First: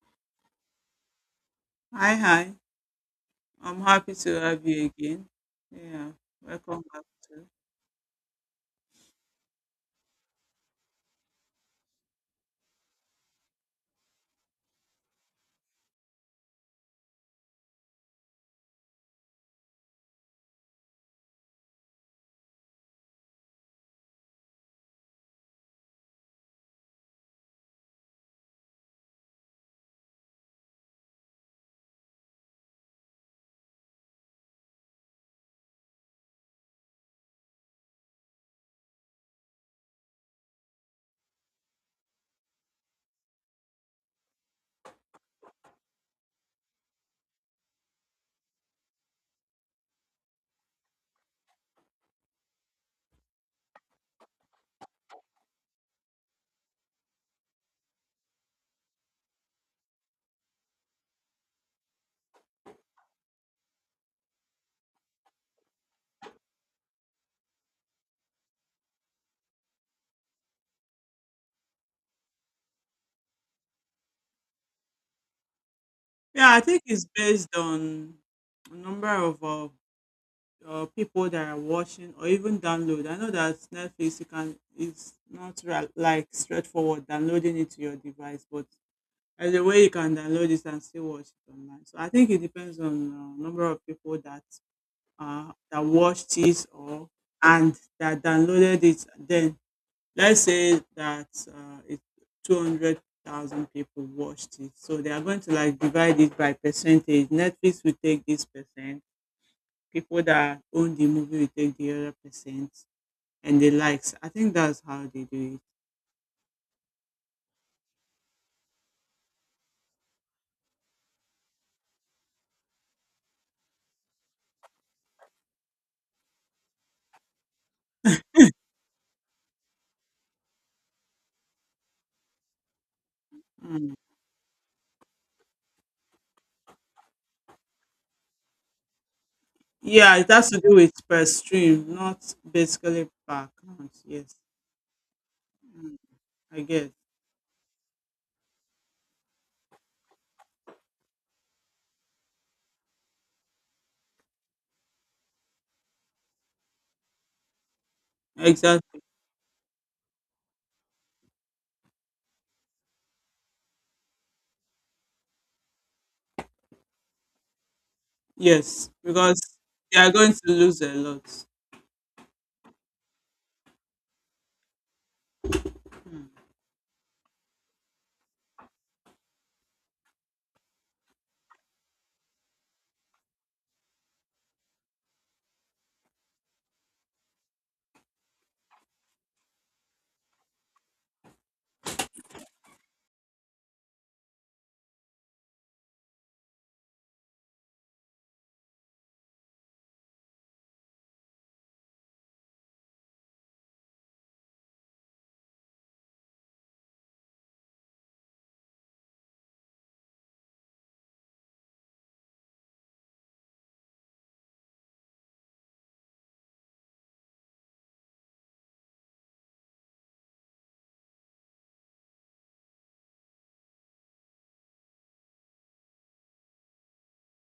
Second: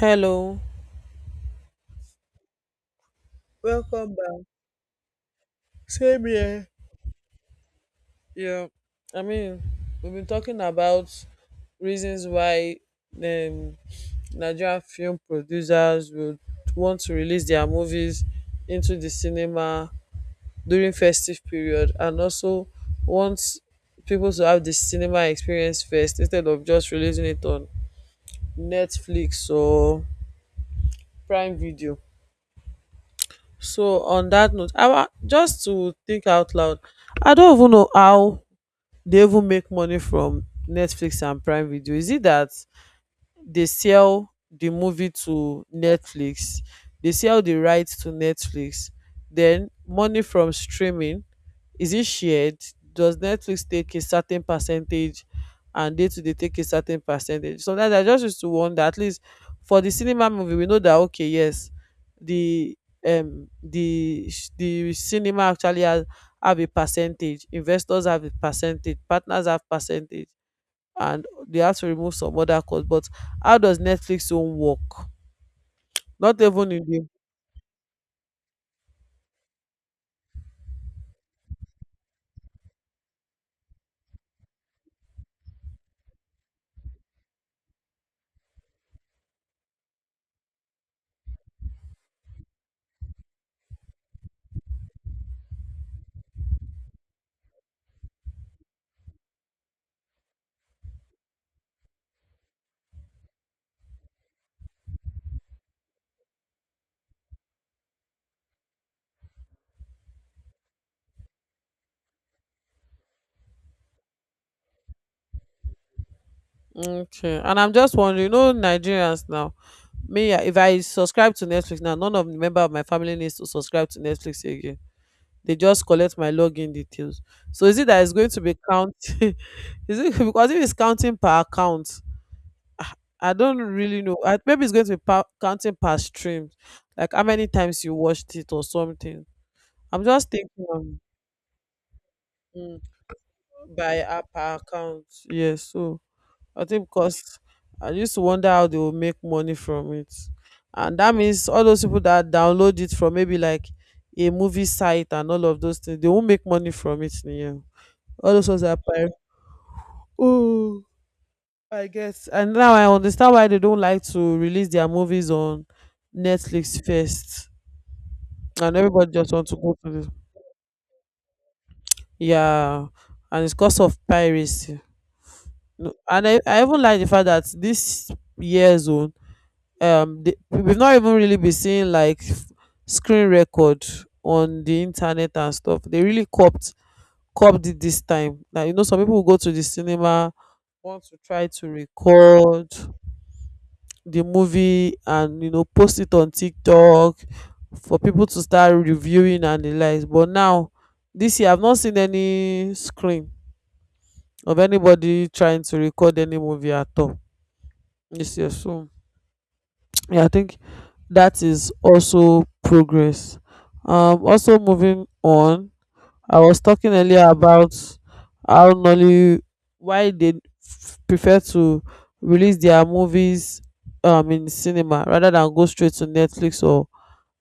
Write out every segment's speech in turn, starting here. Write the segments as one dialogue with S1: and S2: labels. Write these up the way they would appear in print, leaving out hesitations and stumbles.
S1: Hello.
S2: Hi, hi. I'm happy
S1: Welcome
S2: to
S1: back.
S2: have you again. Yeah,
S1: Same here.
S2: welcome back to.
S1: Yeah. I mean, we've been talking about reasons why um, Nigerian film producers would want to release their movies into the cinema during festive period and also want people to have the cinema experience first instead of just releasing it on Netflix or Prime Video. So on that note, just to think out loud, I don't even know how they even make money from Netflix and Prime Video. Is it that they sell the movie to Netflix? They sell the rights to Netflix. Then money from streaming, is it shared? Does Netflix take a certain percentage and they too they take a certain percentage? Sometimes I just used to wonder. At least for the cinema movie we know that, okay, yes, the the cinema actually has, have a percentage, investors have a percentage, partners have percentage, and they have to remove some other cost. But how does Netflix own work, not
S2: Yeah, I
S1: even
S2: think
S1: in
S2: it's
S1: the.
S2: based on a number of people that are watching or even download. I know that Netflix you can it's not like straightforward downloading it to your device, but there's a way you can download it and still watch it online. So I think it depends on number of people that that watched it or and that downloaded it then let's say that it's 200,000 people watched it. So they are going to like divide it by percentage. Netflix will take this percent. People that own the movie will take the other percent and the likes. I think that's how they do
S1: Okay, and I'm just wondering, you know, Nigerians now, me, ah, if I subscribe to Netflix now, none of the member of my family needs to subscribe to Netflix again. They just collect my login details. So is it that it's going to be counting? Is it because if it's counting per account, I don't
S2: it. Mm.
S1: really know. I, maybe it's going to be counting per stream, like how many times you watched it or something. I'm
S2: Yeah,
S1: just
S2: it has to do with
S1: thinking,
S2: per stream, not
S1: um,
S2: basically per account.
S1: by app
S2: Yes,
S1: account. Yes,
S2: mm,
S1: so
S2: I
S1: I think
S2: get
S1: because I used to wonder how they will make money from it. And that means all those people that download it from maybe like a movie site and all of those things, they won't make money from it. Yeah. All those ones are
S2: exactly.
S1: pirate. Oh, I guess. And now I understand why they don't like to release their movies on Netflix first. And
S2: Yes,
S1: everybody just
S2: because
S1: want to go to
S2: they
S1: the,
S2: are going to lose a lot.
S1: yeah. And it's because of piracy. No,
S2: Mm.
S1: and I even like the fact that this year zone, we've not even really been seeing like screen record on the internet and stuff. They really copped, copped it this time. Now you know some people will go to the cinema, want to try to record the movie and, you know, post it on TikTok for people to start reviewing and the likes. But now this year I've not seen any screen of anybody trying to record any movie at all. Yes, yes. So yeah, I think that is also progress. Also moving on, I was talking earlier about how Nolly, why they prefer to release their movies in cinema rather than go straight to Netflix or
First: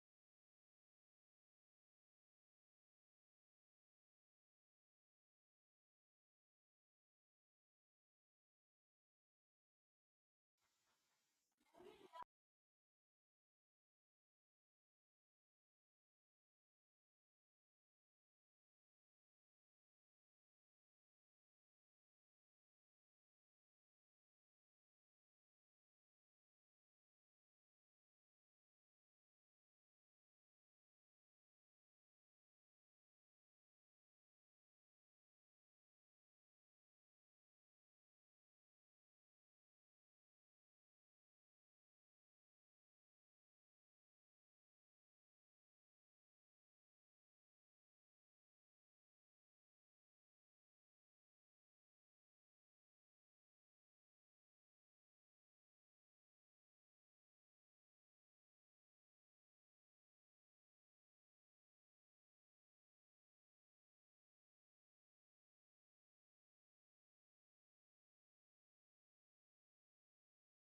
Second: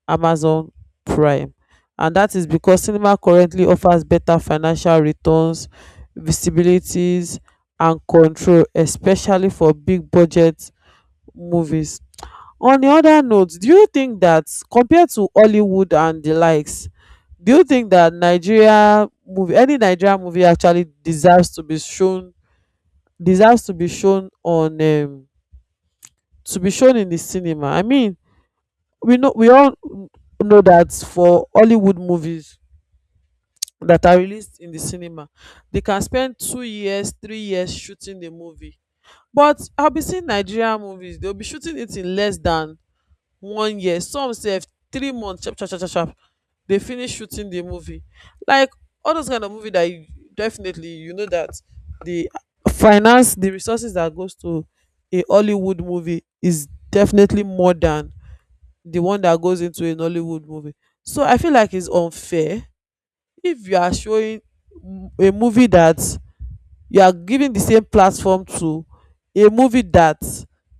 S1: Amazon Prime, and that is because cinema currently offers better financial returns, visibilities, and control, especially for big budget movies. On the other note, do you think that compared to Hollywood and the likes, do you think that Nigeria movie, any Nigerian movie actually deserves to be shown, deserves to be shown on, to be shown in the cinema? I mean, we know, we all know that for Hollywood movies that are released in the cinema, they can spend 2 years, 3 years shooting the movie. But I'll be seeing Nigerian movies, they'll be shooting it in less than 1 year, some say 3 months, chop, chop, chop, chop, chop, they finish shooting the movie. Like all those kind of movie that you definitely you know that the finance, the resources that goes to a Hollywood movie is definitely more than the one that goes into a Nollywood movie. So I feel like it's unfair if you are showing a movie that, you are giving the same platform to a movie that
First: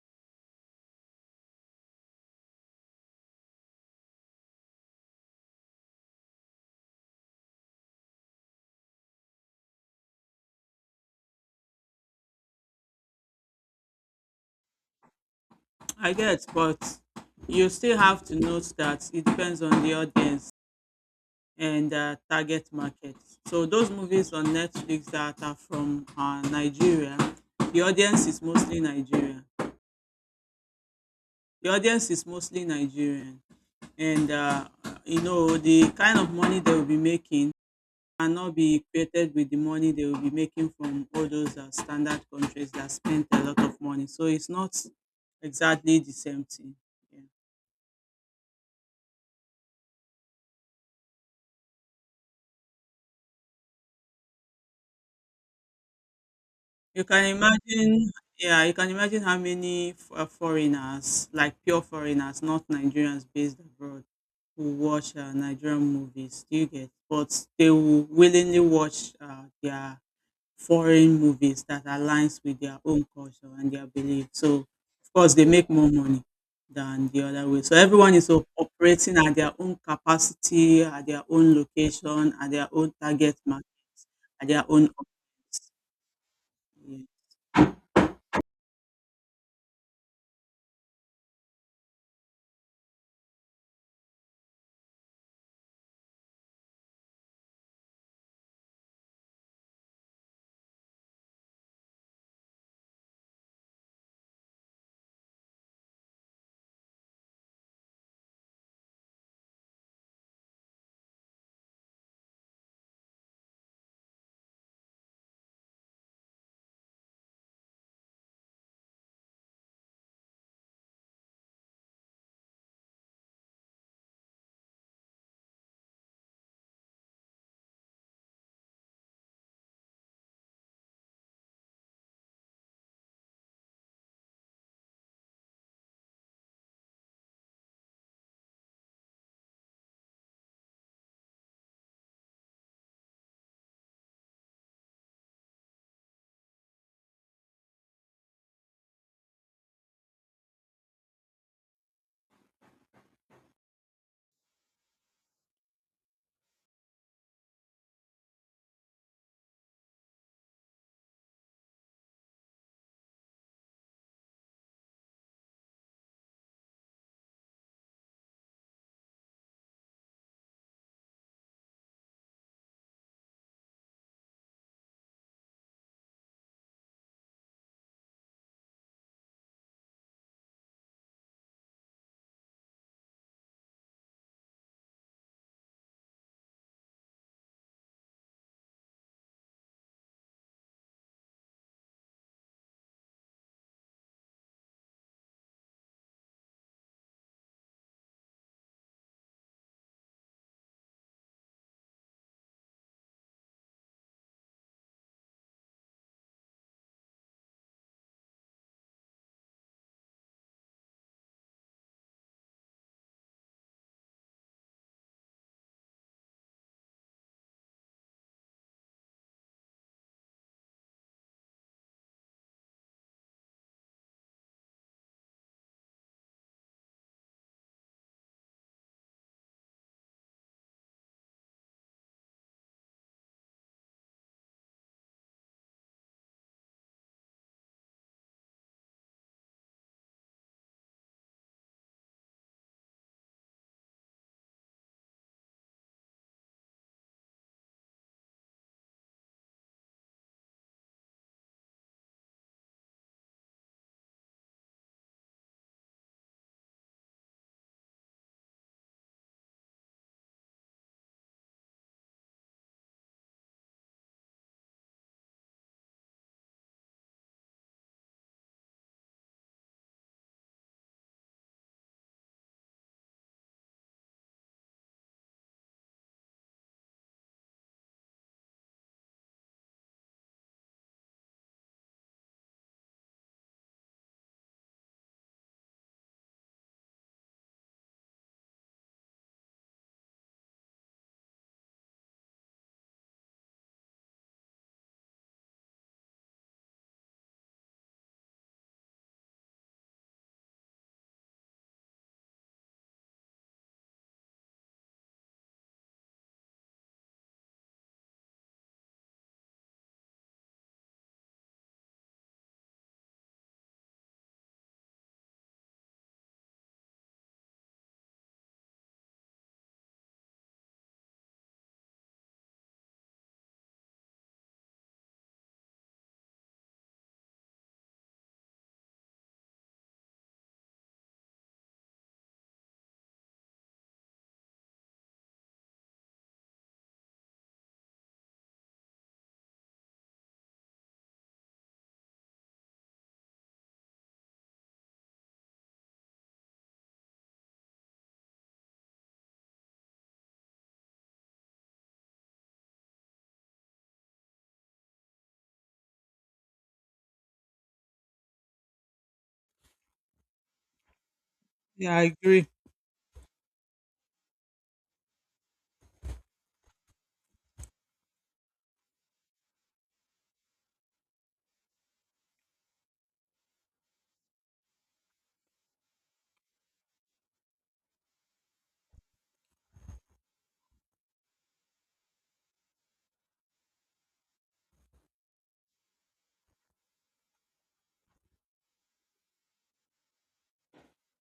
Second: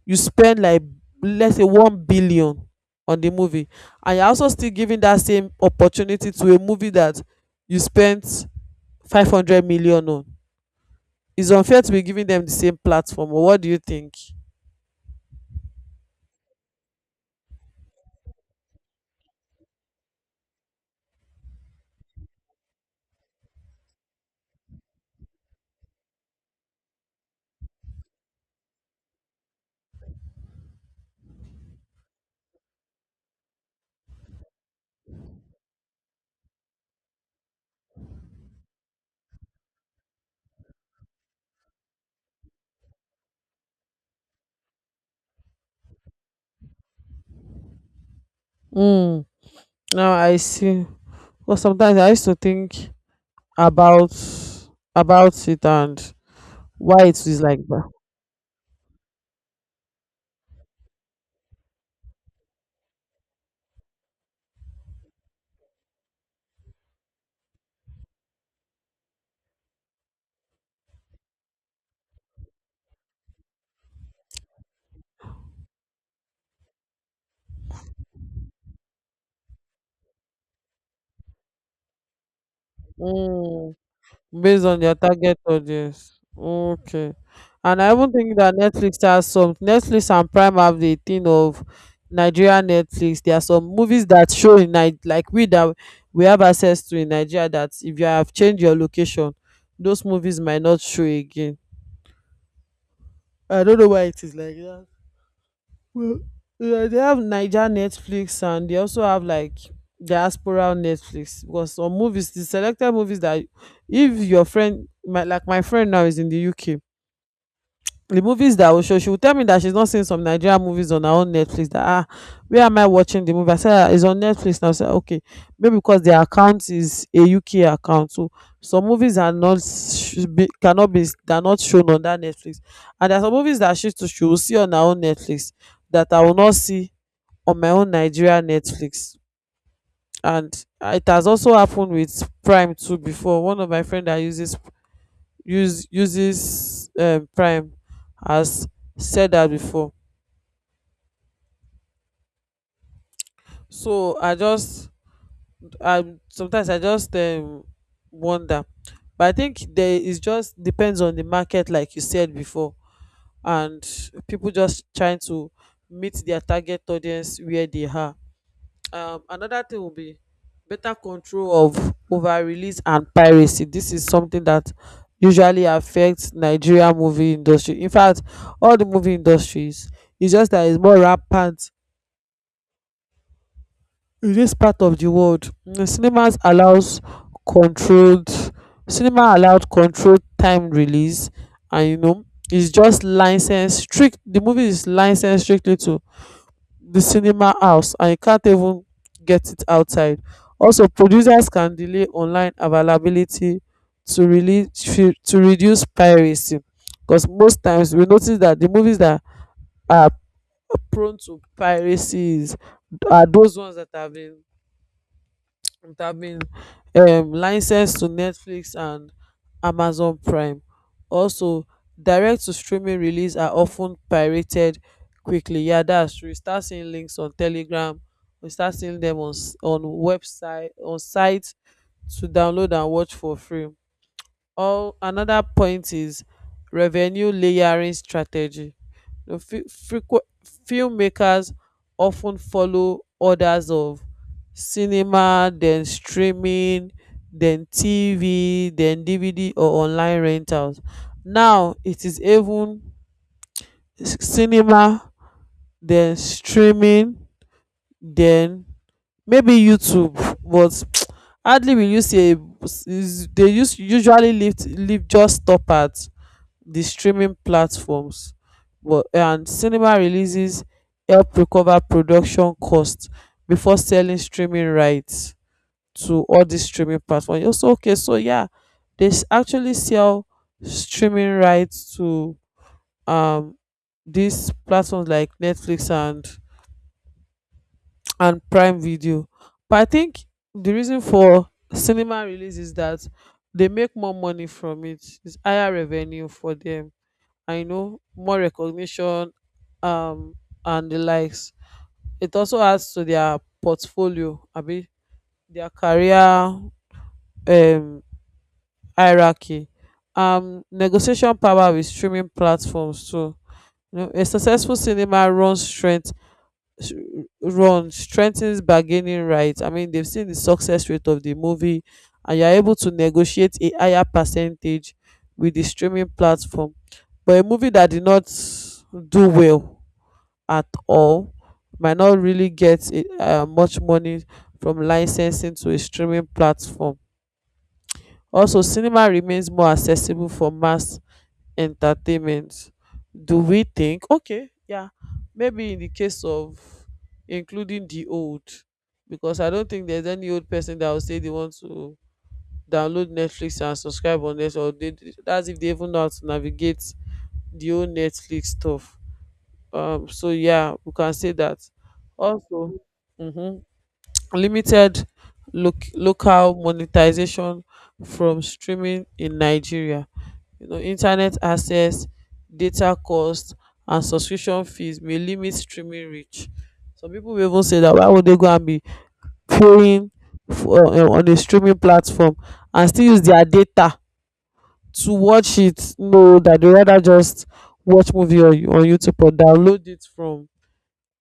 S1: you spend like, let's say, 1 billion on the movie and you're also still giving that same opportunity to a movie that you spent 500 million on. It's unfair to be giving them the same platform, or what do you think?
S2: I get, but you still have to note that it depends on the audience and target market. So those movies on Netflix that are from Nigeria, the audience is mostly Nigerian. The audience is mostly Nigerian, and you know the kind of money they will be making cannot be equated with the money they will be making from all those standard countries that spend a lot of money. So it's not exactly the same thing. Yeah.
S1: Mm, now I see. Well, sometimes I used to think about about it and
S2: You
S1: why
S2: can
S1: it is like that.
S2: imagine, yeah, you can imagine how many foreigners, like pure foreigners, not Nigerians based abroad, who watch Nigerian movies. Do you get? But they will willingly watch their foreign movies that aligns with their own culture and their belief. So, of course, they make more money than the other way. So everyone is operating at their own capacity, at their own location, at their own target market,
S1: Mm.
S2: at their
S1: Based on
S2: own.
S1: their target audience. Okay. And I even think that Netflix has some, Netflix and Prime have the thing of Nigeria Netflix. There are some movies that show in like we that we have access to in Nigeria that if you have changed your location, those movies might not show again. I don't know why it is like that. Well, yeah, they have Niger Netflix and they also have like diaspora Netflix because some movies, the selected movies that, if your friend, my, like my friend now is in the UK, the movies that I will show, she will tell me that she's not seeing some Nigerian movies on her own Netflix. That, ah, where am I watching the movie? I said, "Ah, it's on Netflix now." I said, okay, maybe because their account is a UK account, so some movies are not, should be, cannot be, they are not shown on that Netflix. And there are some movies that she too she will see on her own Netflix that I will not see on my own Nigeria Netflix. And it has also happened with Prime too before. One of my friend that uses Prime as, said that before. So I just, I sometimes, I just wonder, but I think there is, just depends on the market like you said before, and people just trying to meet their target audience where they are. Another thing will be better control of, over release and piracy. This is something that usually affects Nigeria movie industry, in fact all the movie industries, it's just that it's more rampant in this part of the world. Mm, controlled cinema allowed controlled time release, and, you know, it's just licensed strict the movie is licensed strictly to the cinema house and you can't even get it outside. Also, producers can delay online availability to to reduce piracy because most times we notice that the movies that are prone to piracy are those ones that have been, it have been license to Netflix and Amazon Prime. Also, direct to streaming release are often pirated quickly. Yeah, that's true, you start seeing links on Telegram. We start seeing them on s- on website on sites to download and watch for free. Or another point is revenue layering strategy. You know, filmmakers often follow orders of cinema, then streaming, then TV, then DVD or online rentals. Now it is even cinema, then streaming, then maybe YouTube, but hardly will you see a, is- they use usually leave just stop at the streaming platforms, but, and cinema releases help recover production costs before selling streaming rights to all these streaming platforms. Also, okay, so yeah, they actually sell streaming rights to um these platforms like Netflix and Prime Video. But I think the reason for cinema release is that they make more money from it. It's higher revenue for them, I know, more recognition, um and the likes. It also adds to their portfolio, abi their career um hierarchy. Negotiation power with streaming platforms too. You know, a successful cinema runs strength s- run strengthens bargaining rights. I mean, they've seen the success rate of the movie and you're able to negotiate a higher percentage with the streaming platform. But a movie that did not do well at all might not really get much money from licensing to a streaming platform. Also, cinema remains more accessible for mass entertainment. Do we think? Okay, yeah, maybe in the case of including the old, because I don't think there's any old person that will say they want to download Netflix and subscribe on it, or they, that's if they even know how to navigate the old Netflix stuff. So yeah, we can say that
S2: Yeah, I agree.
S1: also, mhm, limited local monetization from streaming in Nigeria. You know, internet access, data cost and subscription fees may limit streaming reach. Some people will even say that, why would they go and be paying for, on a streaming platform and still use their data to watch it? No, that they rather just watch movie on YouTube or download it from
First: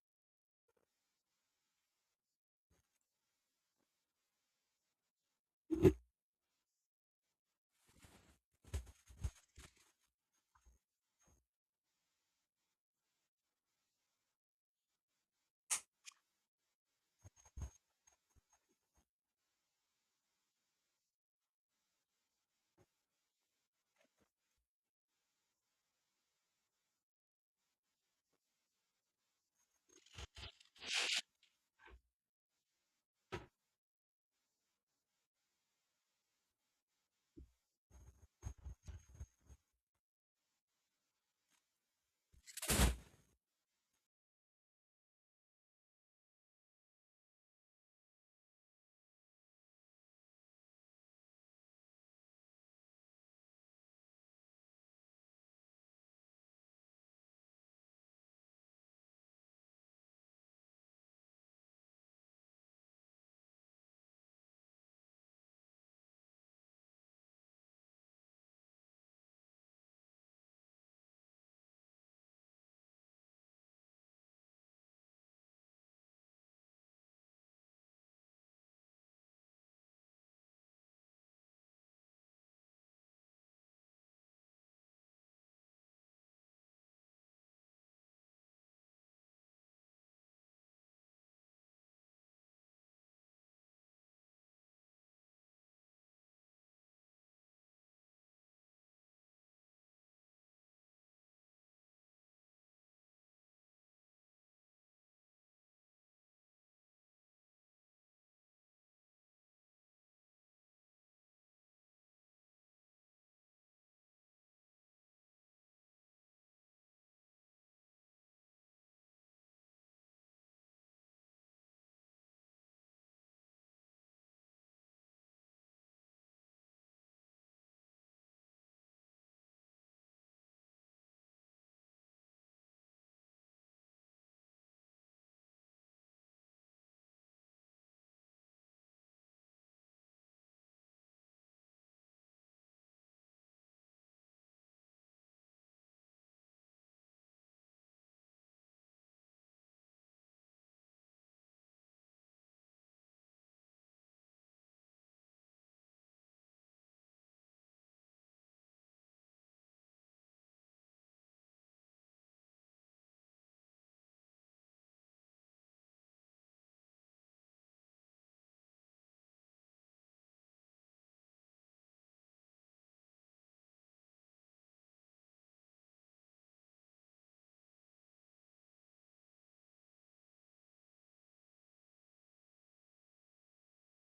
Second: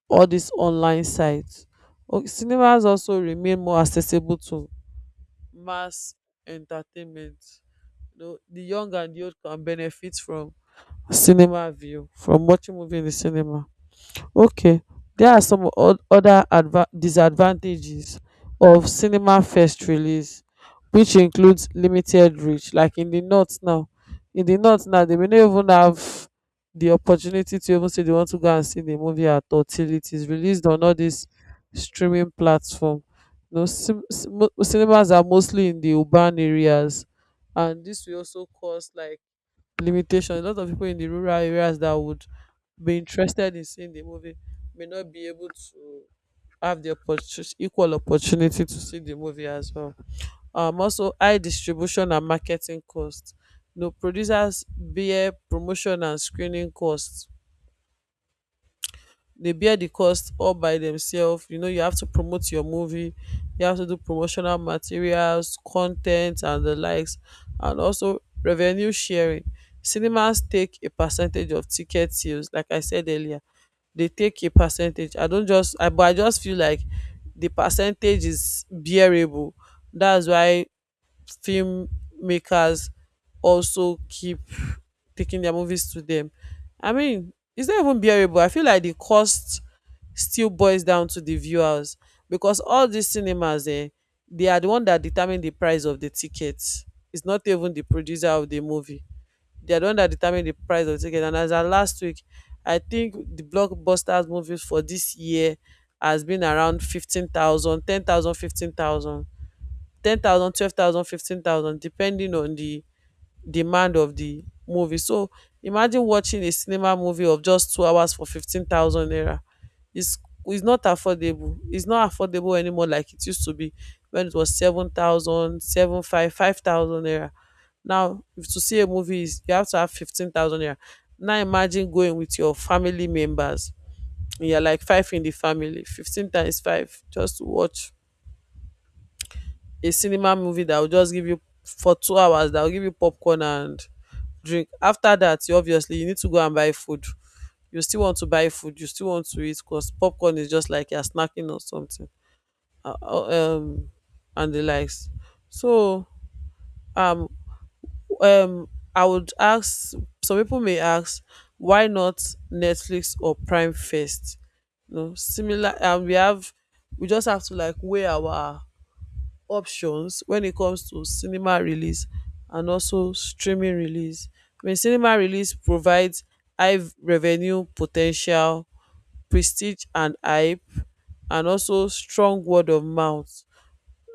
S1: all these online sites. Cinemas also remain more accessible to mass entertainment. You know, the young and the old can benefit from cinema view, from watching movie in the cinema. Okay, there are some other disadvantages of cinema first release, which includes limited reach. Like in the north now, in the north now, they may not even have the opportunity to even say they want to go and see the movie at all till it is released on all these streaming platform. You know, cinemas are mostly in the urban areas, and this will also cause like limitation. A lot of people in the rural areas that would be interested in seeing the movie may not be able to have the equal opportunity to see the movie as well. Also, high distribution and marketing costs. You know, producers bear promotion and screening costs. They bear the cost all by themselves. You know, you have to promote your movie, you have to do promotional materials, content and the likes. And also, revenue sharing. Cinemas take a percentage of ticket sales, like I said earlier. They take a percentage. I don't just— I, but I just feel like the percentage is bearable. That's why filmmakers also keep taking their movies to them. I mean, it's not even bearable. I feel like the cost still boils down to the viewers, because all these cinemas, eh, they are the one that determine the price of the tickets. It's not even the producer of the movie. They are the one that determine the price of the ticket. And as at last week, I think the blockbusters movies for this year has been around 15,000, 10,000, 15,000. 10,000, 12,000, 15,000, depending on the demand of the movie. So imagine watching a cinema movie of just 2 hours for 15,000 naira. It's it's not affordable. It's not affordable anymore like it used to be when it was 7,000, seven five, 5,000 naira. Now if to see a movie is, you have to have 15,000 naira. Now imagine going with your family members. You're like five in the family, 15 times 5 just to watch a cinema movie that will just give you, for 2 hours, that will give you popcorn and drink. After that, you obviously, you need to go and buy food. You still want to buy food, you still want to eat, because popcorn is just like you're snacking or something, uh, uh, um and the likes. So, um um I would ask, some people may ask, why not Netflix or Prime first? You know, similar. And we just have to like weigh our options when it comes to cinema release and also streaming release. I mean, cinema release provides high revenue potential, prestige and hype, and also strong word of mouth.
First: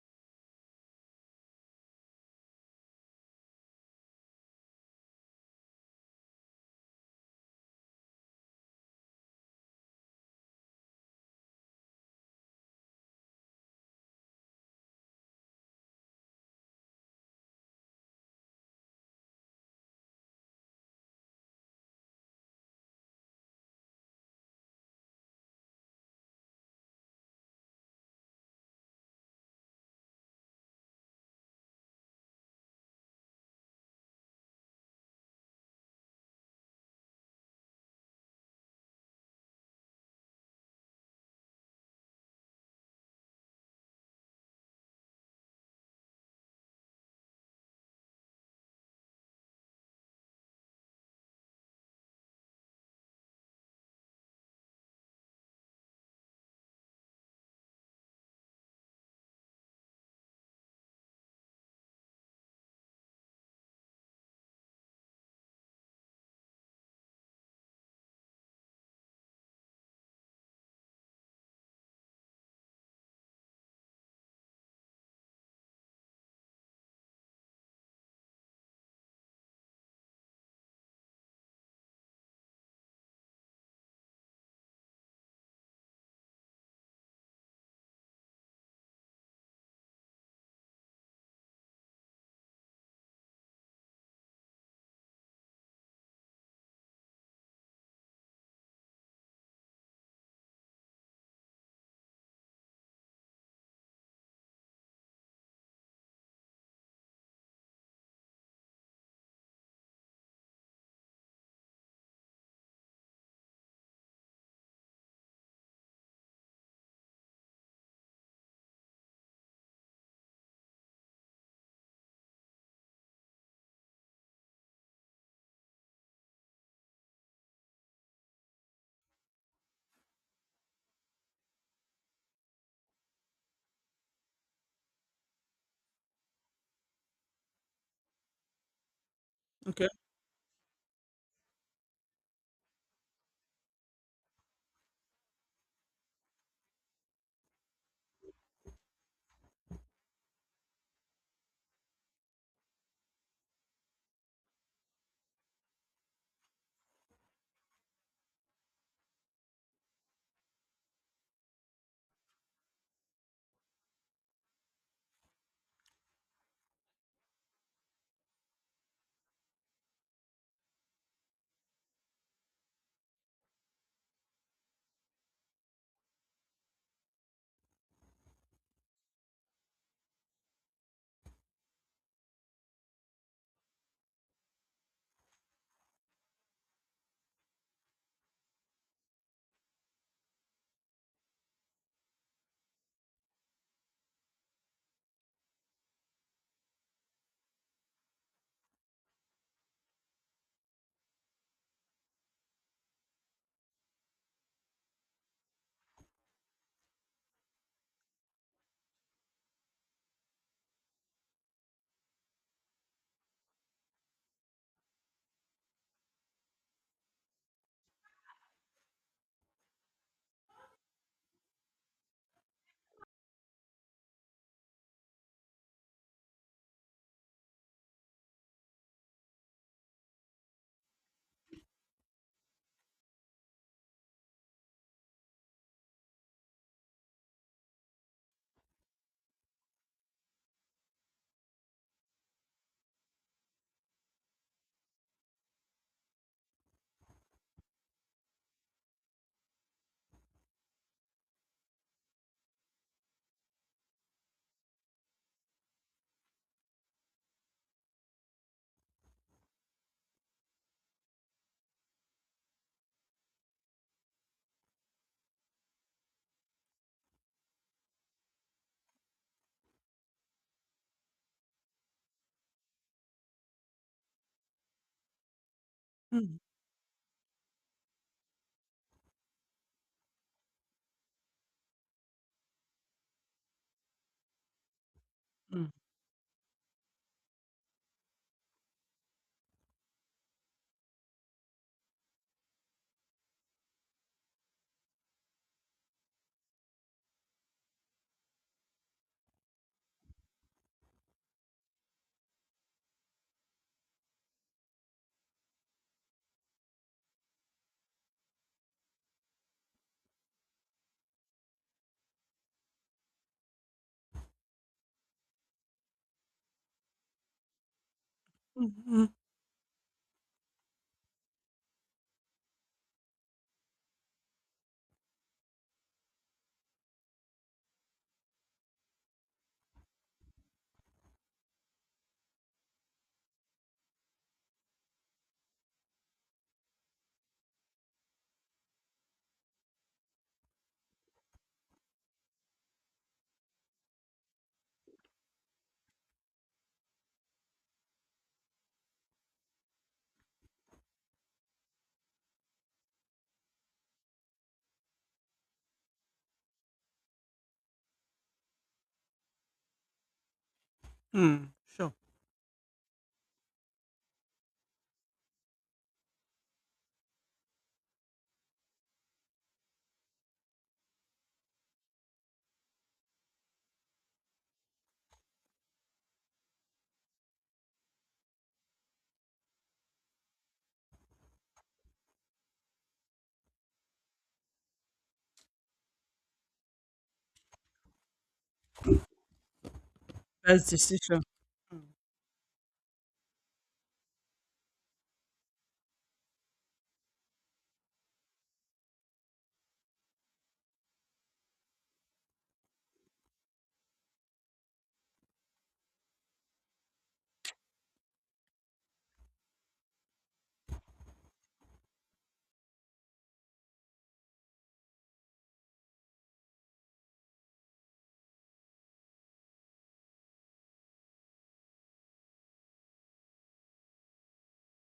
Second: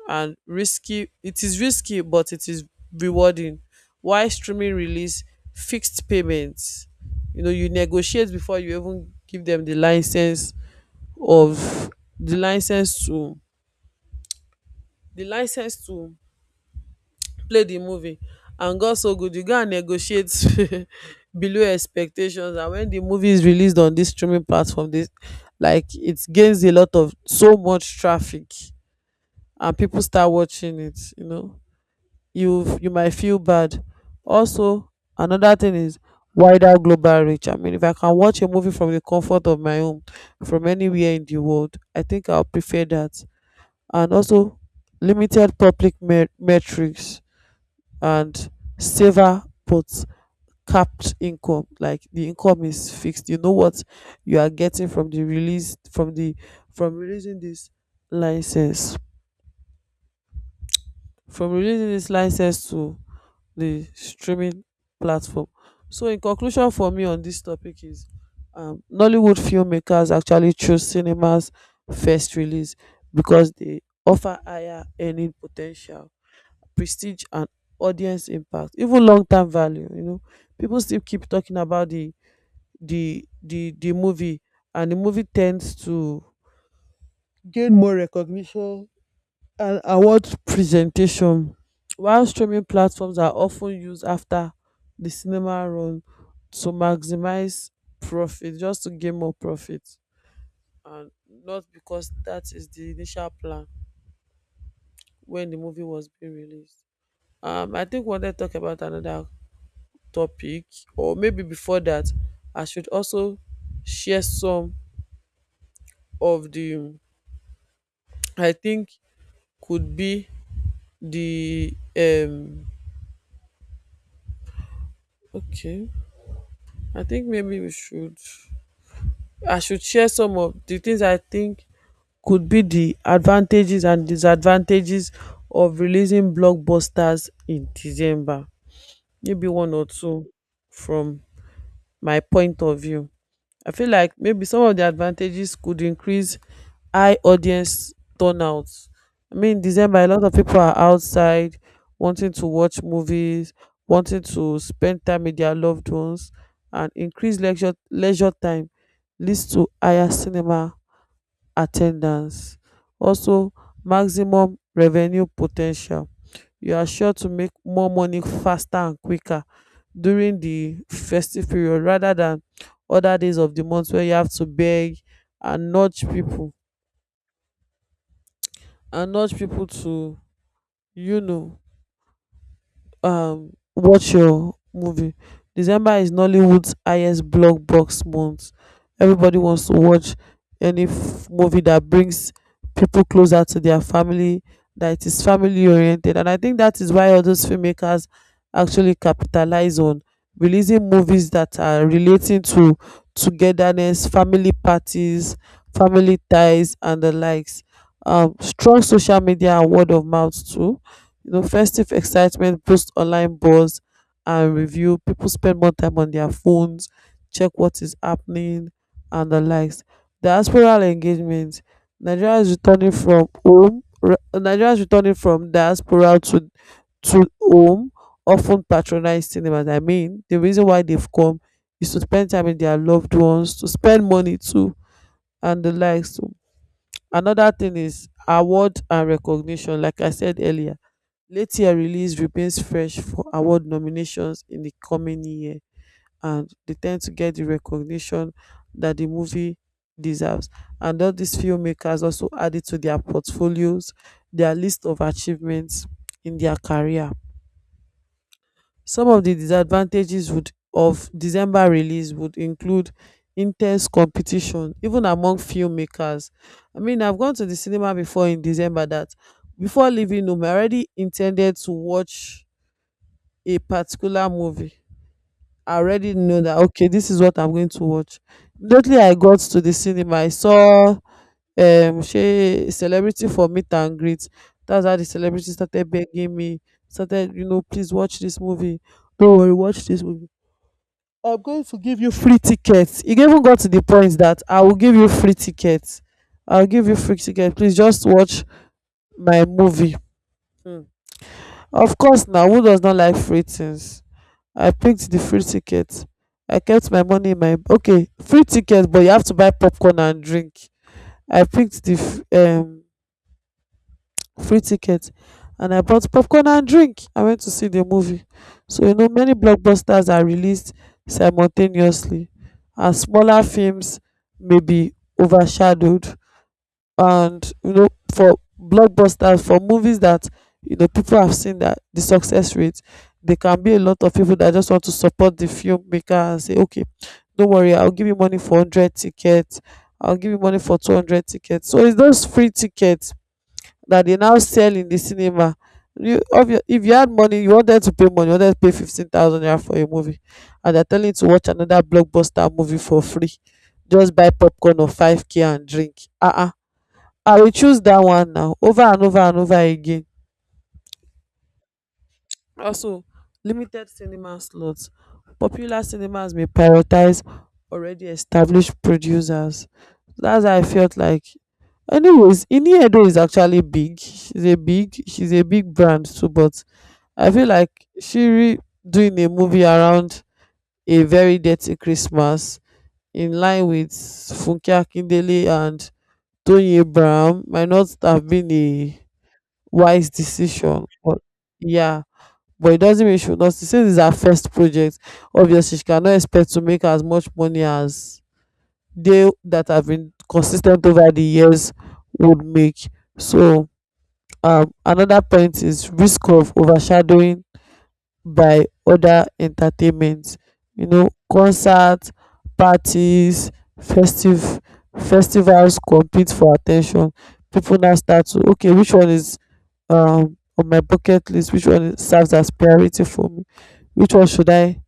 S1: And risky, it is risky, but it is rewarding. Why streaming release? Fixed payments. You know, you negotiate before you even give them the license, of the license to the license to play the movie, and God so good, you go and negotiate below expectations. And when the movie is released on this streaming platform, this, like, it gains a lot of so much traffic and people start watching it, you know, you might feel bad. Also, another thing is wider global reach. I mean, if I can watch a movie from the comfort of my home, from anywhere in the world, I think I'll prefer that. And also, limited public metrics, and saver, but capped income. Like the income is fixed, you know what you are getting from the release from the from releasing this license from releasing this license to the streaming platform. So, in conclusion, for me, on this topic is, Nollywood filmmakers actually choose cinemas first release because they offer higher earning potential, prestige and audience impact, even long term value. You know, people still keep talking about the the movie, and the movie tends to gain more recognition and award presentation, while streaming platforms are often used after the cinema run to maximize profit, just to gain more profit, and not because that is the initial plan when the movie was being released. I think we wanted to talk about another topic, or maybe before that, I should also share some of the, I think, could be the okay, I think maybe we should I should share some of the things I think could be the advantages and disadvantages of releasing blockbusters in December. Maybe one or
S2: Okay.
S1: two from my point of view. I feel like maybe some of the advantages could increase high audience turnout. I mean, December, a lot of people are outside wanting to watch movies, wanting to spend time with their loved ones, and increased leisure time leads to higher cinema at ten dance. Also, maximum revenue po ten tial. You are sure to make more money faster and quicker during the festive period, rather than other days of the month where you have to beg and nudge people, to, you know, watch your movie. December is Nollywood's highest blockbox month. Everybody wants to watch any movie that brings people closer to their family, that it is family oriented. And I think that is why all those filmmakers actually capitalize on releasing movies that are relating to togetherness, family parties, family ties, and the likes. Strong social media and word of mouth too. You know, festive excitement boosts online buzz and review. People spend more time on their phones, check what is happening, and the likes. Diasporal engagement. Nigeria is returning from home. Nigeria is returning from diaspora to home, often patronize cinemas. I mean, the reason why they've come is to spend time with their loved ones, to spend money too, and the likes. So, another thing is award and recognition. Like I said earlier, Latia release remains fresh for award nominations in the coming year, and they tend to get the recognition that the movie deserves. And all these filmmakers also added to their portfolios, their list of achievements in their career. Some of the disadvantages would of December release would include intense competition even among filmmakers. I mean, I've gone to the cinema before in December that, before leaving home, I already intended to watch a particular movie. I already
S2: Mm,
S1: know that, okay, this is what I'm going to watch. Immediately I got to the cinema, I saw, ṣe celebrity for meet and greet. That's how the celebrity
S2: mm,
S1: started begging me, started, you know, please watch this movie, don't worry, watch this movie, I'm going to give you free ticket. E even got to the point that I will give you free ticket, I'll give you free ticket, please just watch my movie. Hmm. Of course, na who does not like free things. I picked the free ticket. I kept my money in my, okay, free ticket but you have to buy popcorn and drink. I picked the um, free ticket and I bought popcorn and drink. I went to see the movie.
S2: mm,
S1: So you
S2: mm,
S1: know, many blockbusters are released simultaneously, and smaller films may be overshadowed. And you know, for blockbusters, for movies that, you know, people have seen that the success rate, there can be a lot of people that just want to support the filmmaker and say, okay, don't worry, I'll give you money for 100 tickets, I'll give you money for 200 tickets. So it's those free tickets that they now sell in the cinema. You if you had money, you wanted to pay money, you wanted to pay 15,000 naira for a movie, and they're telling you to watch another blockbuster movie for free, just buy popcorn of 5K and drink, ah uh I will choose that one now over and over and over again.
S2: mm. Sure.
S1: Also, limited cinema slots. Popular cinemas may prioritize already established producers. That's how I felt like. Anyways, Ini Edo is actually big. She's a big brand too, but I feel like Shiri doing a movie around a very dirty Christmas, in line with Funke Akindele and Tony Abraham, might not have been a wise
S2: Best
S1: decision, but
S2: decision. Mm.
S1: yeah. But it doesn't mean she should not, since it's her first project. Obviously she cannot expect to make as much money as they that have been consistent over the years would make. So, another point is risk of overshadowing by other entertainment. You know, concerts, parties, festive festivals compete for attention. People now start to, okay, which one is, on my bucket list, which one serves as priority for me, which one should I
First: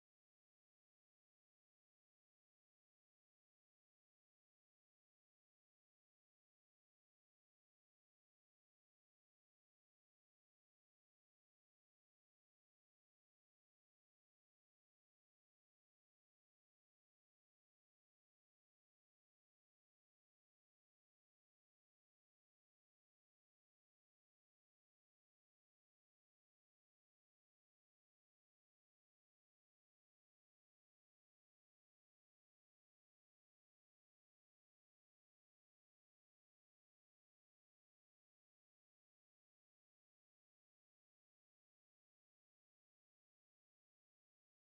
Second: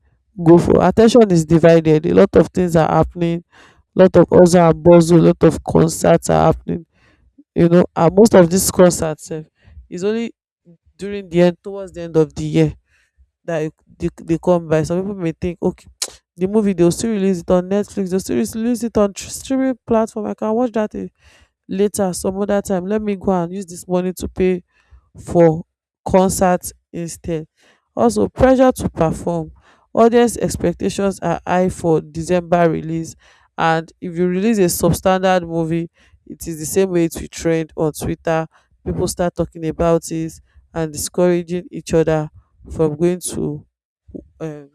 S1: go for. Attention is divided, a lot of things are happening, a lot of hustle are bustle, a lot of concerts are happening, you know. And most of these concerts sef is only during the end towards the end of the year that they come by. Some people may think, okay, the movie, they'll still release it on Netflix, they'll still release it on streaming platform, I can watch that, eh, later, some other time. Let me go and use this money to pay for concerts instead. Also, pressure to perform. Audience expectations are high for December release, and if you release a substandard movie, it is the same way it will trend on Twitter, people start talking about it and discouraging each other from going to, um,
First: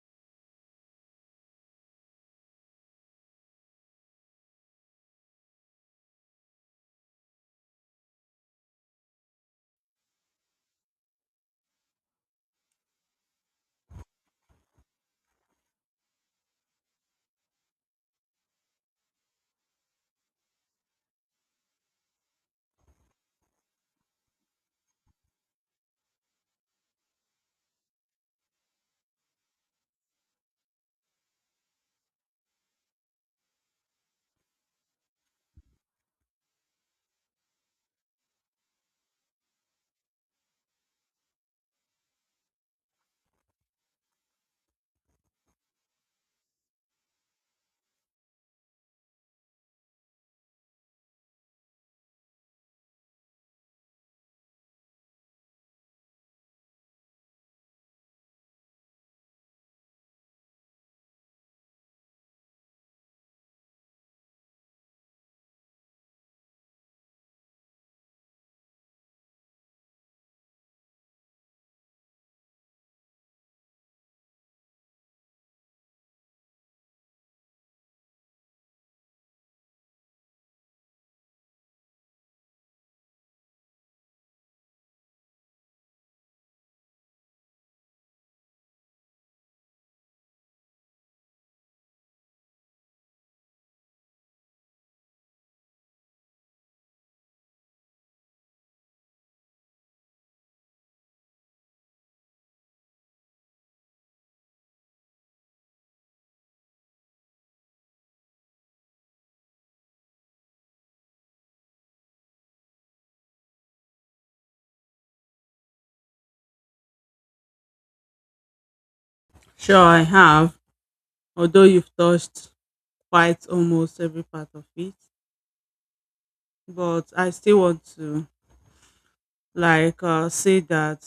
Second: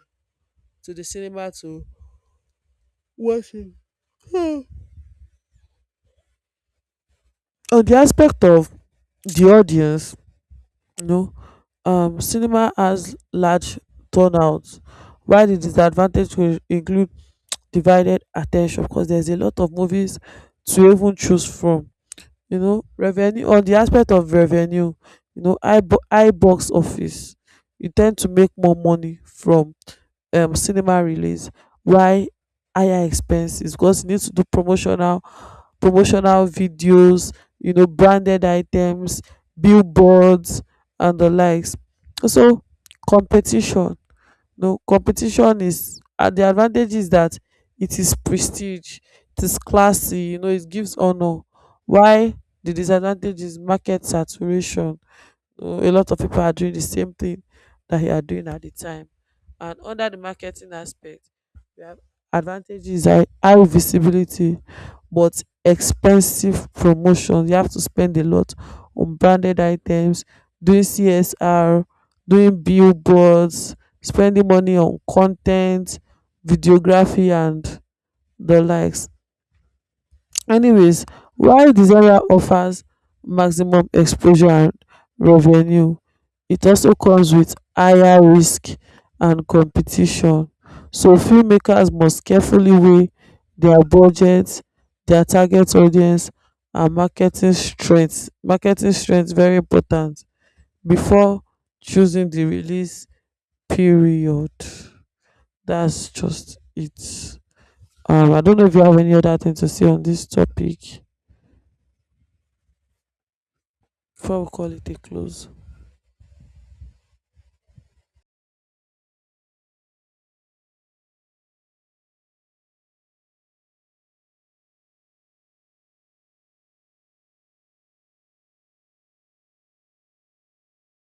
S1: to the cinema to watch it. Hmm. On the aspect of the audience, you know, cinema has large turnouts, while the disadvantage will include divided attention, because there's a lot of movies to even choose from. You know, revenue, on the aspect of revenue, you know, I box office, you tend to make more money from cinema release. Why? Higher expenses, because you need to do promotional videos, you know, branded items, billboards, and the likes. So, competition. No, competition is, the advantage is that it is prestige, it is classy, you know, it gives honor. Why? The disadvantage is market saturation. So a lot of people are doing the same thing that you are doing at the time. And under the marketing aspect, we have advantages are high visibility, but expensive promotion. You have to spend a lot on branded items, doing CSR, doing billboards, spending money on content, videography, and the likes. Anyways, while Desire offers maximum exposure and revenue, it also comes with higher risk and competition. So filmmakers must carefully weigh their budget, their target audience, and marketing strength. Marketing strength, very important before choosing the release period. That's just it. I don't know if you have any other thing to say on this topic before we call it a close.
S2: Sure, I have, although you've touched quite almost every part of it, but I still want to like say that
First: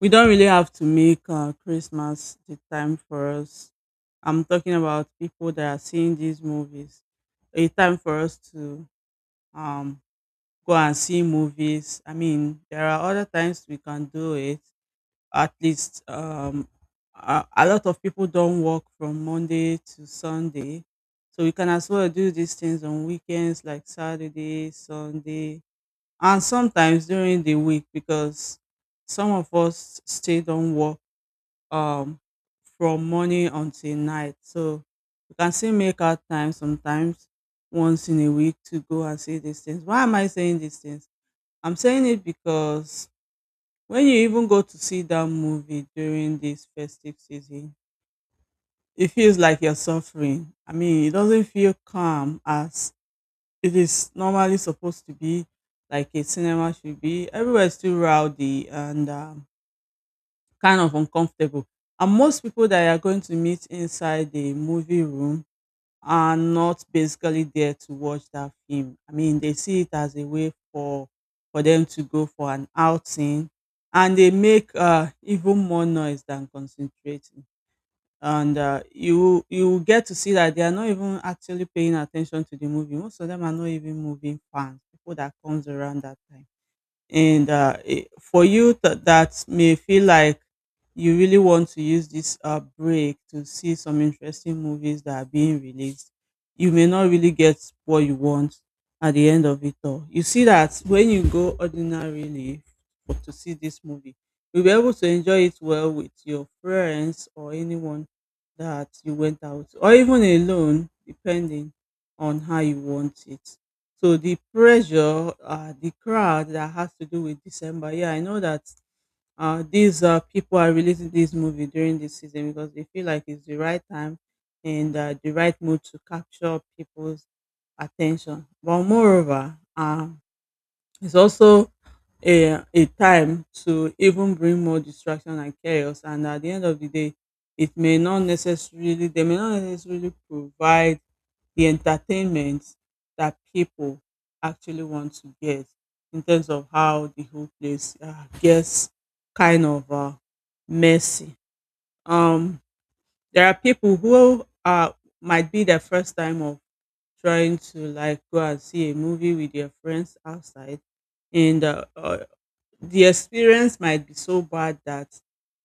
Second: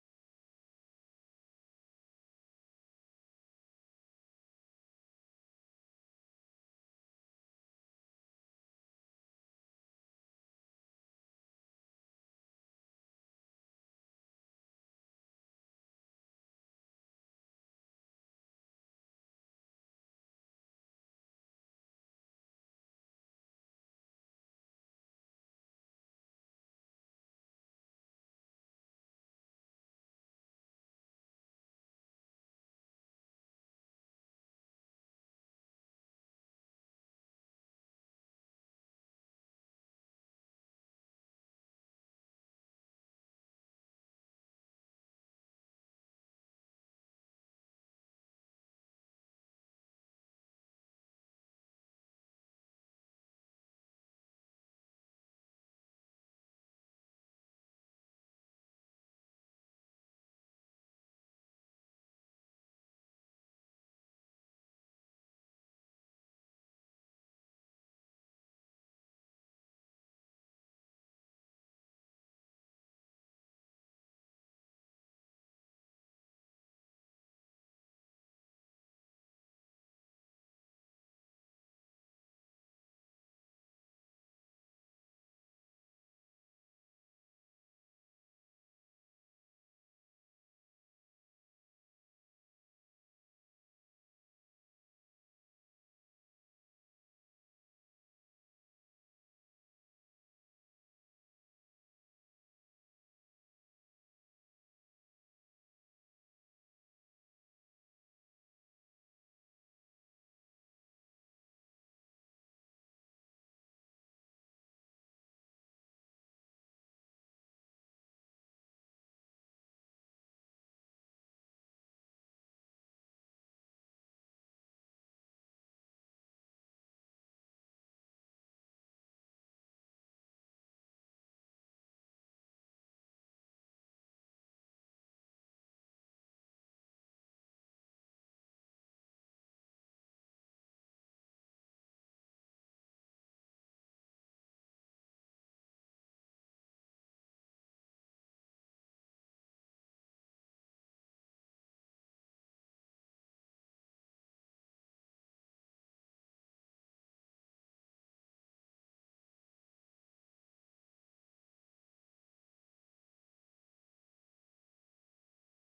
S2: we don't really have to make Christmas the time for us. I'm talking about people that are seeing these movies. A time for us to um go and see movies. I mean, there are other times we can do it, at least a lot of people don't work from Monday to Sunday. So you can as well do these things on weekends like Saturday, Sunday, and sometimes during the week because some of us still don't work um, from morning until night. So you can still make out time sometimes once in a week to go and see these things. Why am I saying these things? I'm saying it because when you even go to see that movie during this festive season, it feels like you're suffering. I mean, it doesn't feel calm as it is normally supposed to be, like a cinema should be. Everywhere is too rowdy and kind of uncomfortable. And most people that you are going to meet inside the movie room are not basically there to watch that film. I mean, they see it as a way for them to go for an outing, and they make even more noise than concentrating. And you will get to see that they are not even actually paying attention to the movie. Most of them are not even movie fans. People that comes around that time and for you that may feel like you really want to use this break to see some interesting movies that are being released, you may not really get what you want at the end of it all. You see that when you go ordinarily to see this movie, you'll be able to enjoy it well with your friends or anyone that you went out, or even alone, depending on how you want it. So the pressure, the crowd that has to do with December. Yeah, I know that these people are releasing this movie during this season because they feel like it's the right time and the right mood to capture people's attention. But moreover, it's also a time to even bring more distraction and chaos. And at the end of the day, it may not necessarily, they may not necessarily provide the entertainment that people actually want to get in terms of how the whole place gets kind of messy. Um, there are people who might be their first time of trying to like go and see a movie with their friends outside. In the The experience might be so bad that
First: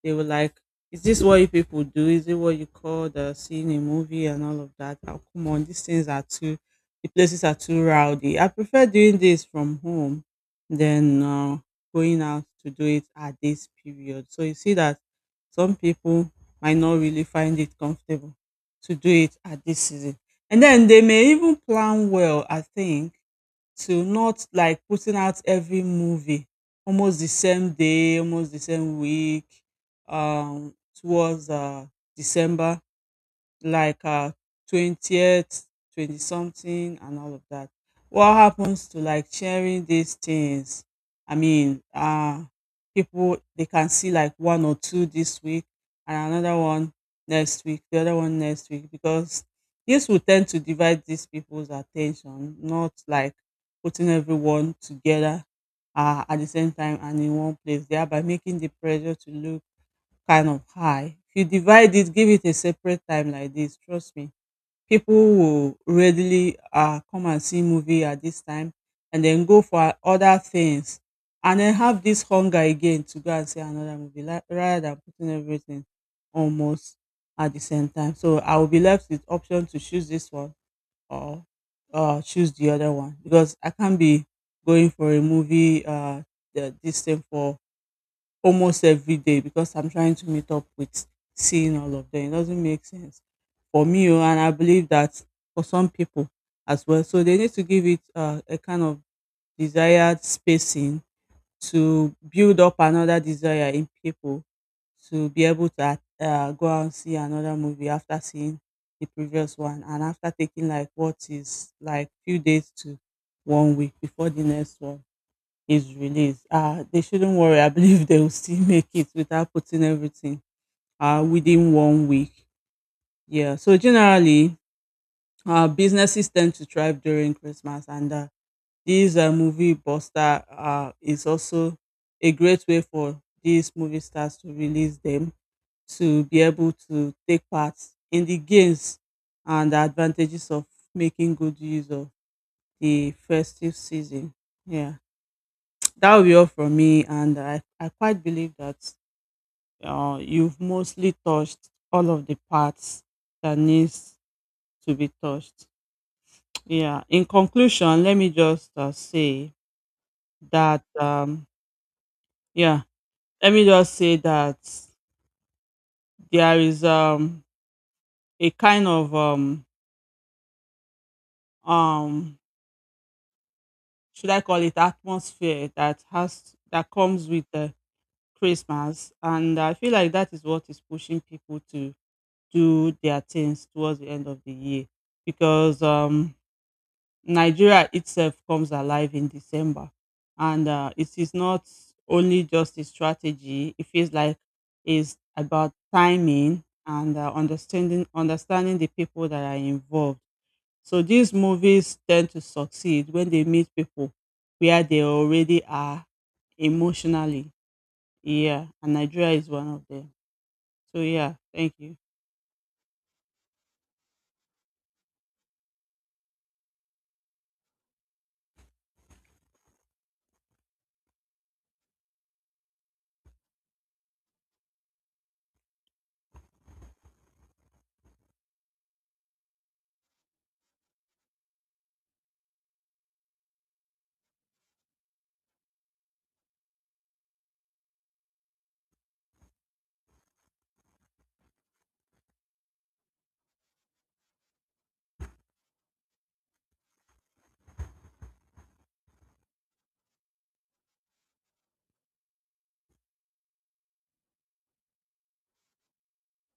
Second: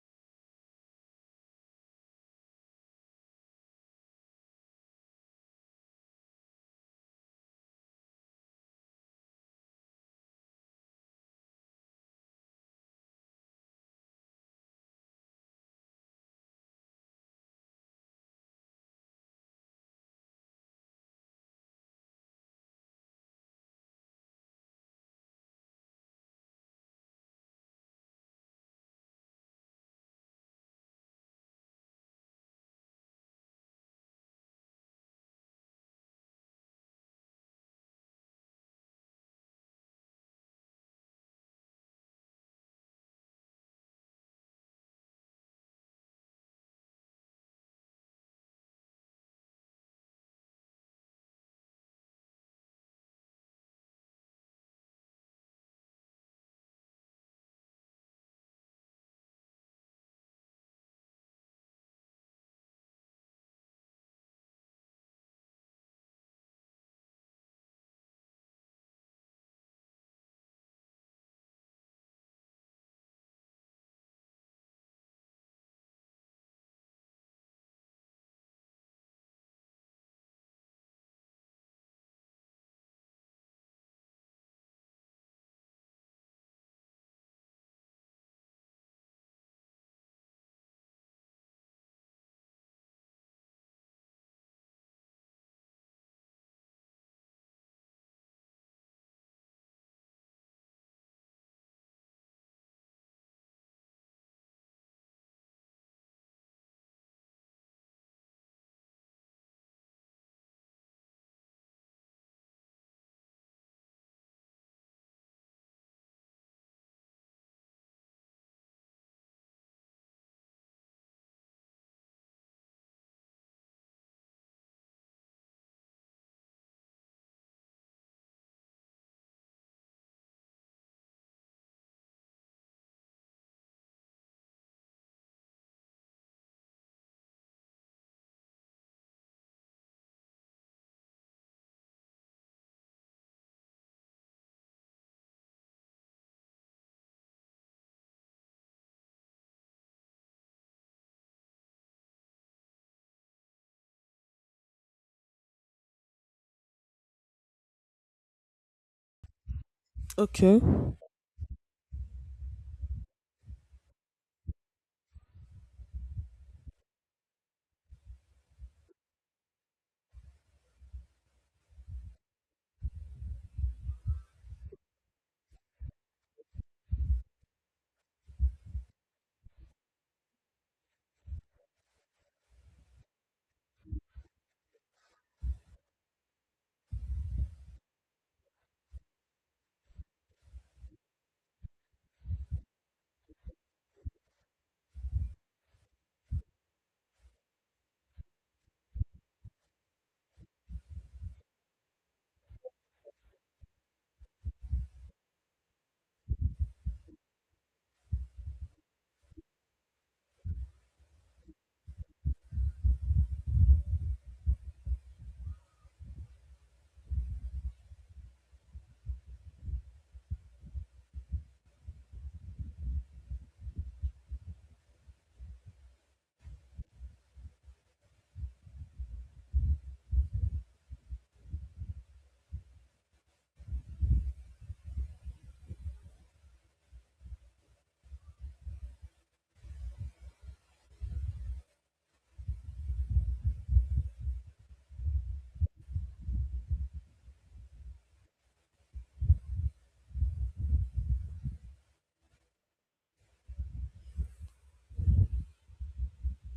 S2: they were like, "Is this what you people do? Is it what you call the seeing a movie and all of that? Oh, come on, these things are too, the places are too rowdy. I prefer doing this from home than going out to do it at this period." So you see that some people might not really find it comfortable to do it at this season, and then they may even plan well. I think to not like putting out every movie almost the same day, almost the same week, um, towards December like 20th, twenty something and all of that. What happens to like sharing these things? I mean, people they can see like one or two this week and another one next week, the other one next week because this will tend to divide these people's attention, not like putting everyone together at the same time and in one place, thereby making the pressure to look kind of high. If you divide it, give it a separate time like this, trust me, people will readily come and see movie at this time and then go for other things and then have this hunger again to go and see another movie like, rather than putting everything almost at the same time. So I will be left with option to choose this one or choose the other one because I can't be going for a movie this thing for almost every day because I'm trying to meet up with seeing all of them. It doesn't make sense for me, oh, and I believe that for some people as well. So they need to give it a kind of desired spacing to build up another desire in people to be able to go out and see another movie after seeing the previous one and after taking like what is like few days to one week before the next one is released, they shouldn't worry. I believe they will still make it without putting everything within one week. Yeah. So generally, businesses tend to thrive during Christmas, and this movie buster is also a great way for these movie stars to release them to be able to take part in the gains and the advantages of making good use of the festive season. Yeah. That will be all from me, and I quite believe that you've mostly touched all of the parts that needs to be touched. Yeah. In conclusion, let me just say
S1: Okay.
S2: that. Yeah Let me just say that there is a kind of, um should I call it, atmosphere that has that comes with Christmas, and I feel like that is what is pushing people to do their things towards the end of the year because Nigeria itself comes alive in December. And it is not only just a strategy, it feels like it's about timing and understanding, the people that are involved. So these movies tend to succeed when they meet people where they already are emotionally. Yeah, and Nigeria is one of them. So yeah, thank you.